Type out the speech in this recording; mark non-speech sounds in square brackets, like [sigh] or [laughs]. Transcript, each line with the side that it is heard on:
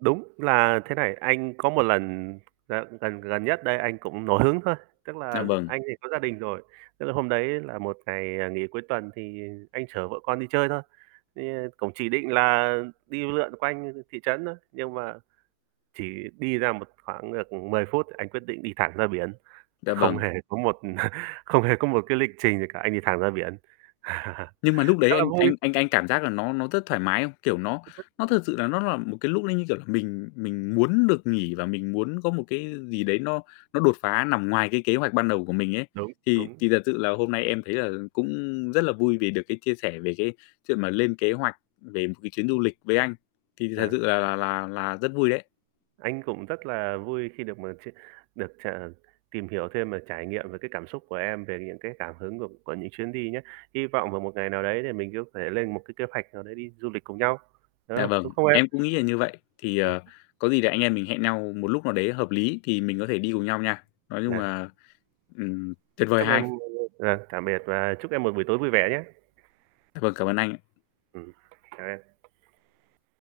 right: Đúng. Là thế này, anh có một lần là lần gần nhất đây anh cũng nổi hứng thôi, tức
left: Dạ,
right: là
left: vâng.
right: anh thì có gia đình rồi, tức là hôm đấy là một ngày, à, nghỉ cuối tuần, thì, ờ, anh chở vợ con đi chơi thôi. Thì cũng chỉ định là đi lượn quanh, ừm, thị trấn thôi, nhưng mà chỉ đi ra một khoảng được 10 phút anh quyết định đi thẳng ra biển,
left: Dạ,
right: không
left: vâng.
right: hề có một [chuckles] không hề có một cái lịch trình gì cả, anh đi thẳng ra biển. [laughs]
left: Nhưng mà núc đấy
right: Khá là
left: anh
right: vui.
left: anh anh anh cảm giác là nó nó rất thoải mái không? Kiểu, nó
right: Đi taxi.
left: nó thật sự là nó là một cái lúc đấy như kiểu là mình mình muốn được nghỉ, và mình muốn có một cái gì đấy nó nó đột phá nằm ngoài cái kế hoạch ban đầu của mình ấy.
right: Đúng,
left: Thì
right: đúng.
left: thì thật sự là hôm nay em thấy là cũng rất là vui vì được cái chia sẻ về cái chuyện mà lên kế hoạch về một cái chuyến du lịch với anh. Thì thật
right: À.
left: sự là là là là rất vui đấy.
right: Anh cũng rất là vui khi được mà chia được ch tìm hiểu thêm về trải nghiệm, về cái cảm xúc của em, về những cái cảm hứng của của những chuyến đi nhá. Hy vọng vào một ngày nào đấy thì mình sẽ có thể lên một cái kế hoạch nào đấy đi du lịch cùng nhau, đúng
left: Dạ,
right: không? Đúng
left: vâng,
right: không em?
left: em cũng nghĩ là như vậy. Thì,
right: Yeah.
left: ờ, có gì để anh em mình hẹn nhau một lúc nào đấy hợp lý thì mình có thể đi cùng nhau nha. Nói chung
right: Yeah.
left: là, ừm, tuyệt vời
right: Chúc
left: ha
right: em
left: anh?
right: luôn luôn vâng, tạm biệt và chúc em một buổi tối vui vẻ nhé.
left: Dạ vâng, cảm ơn anh ạ.
right: Ừm, chào em.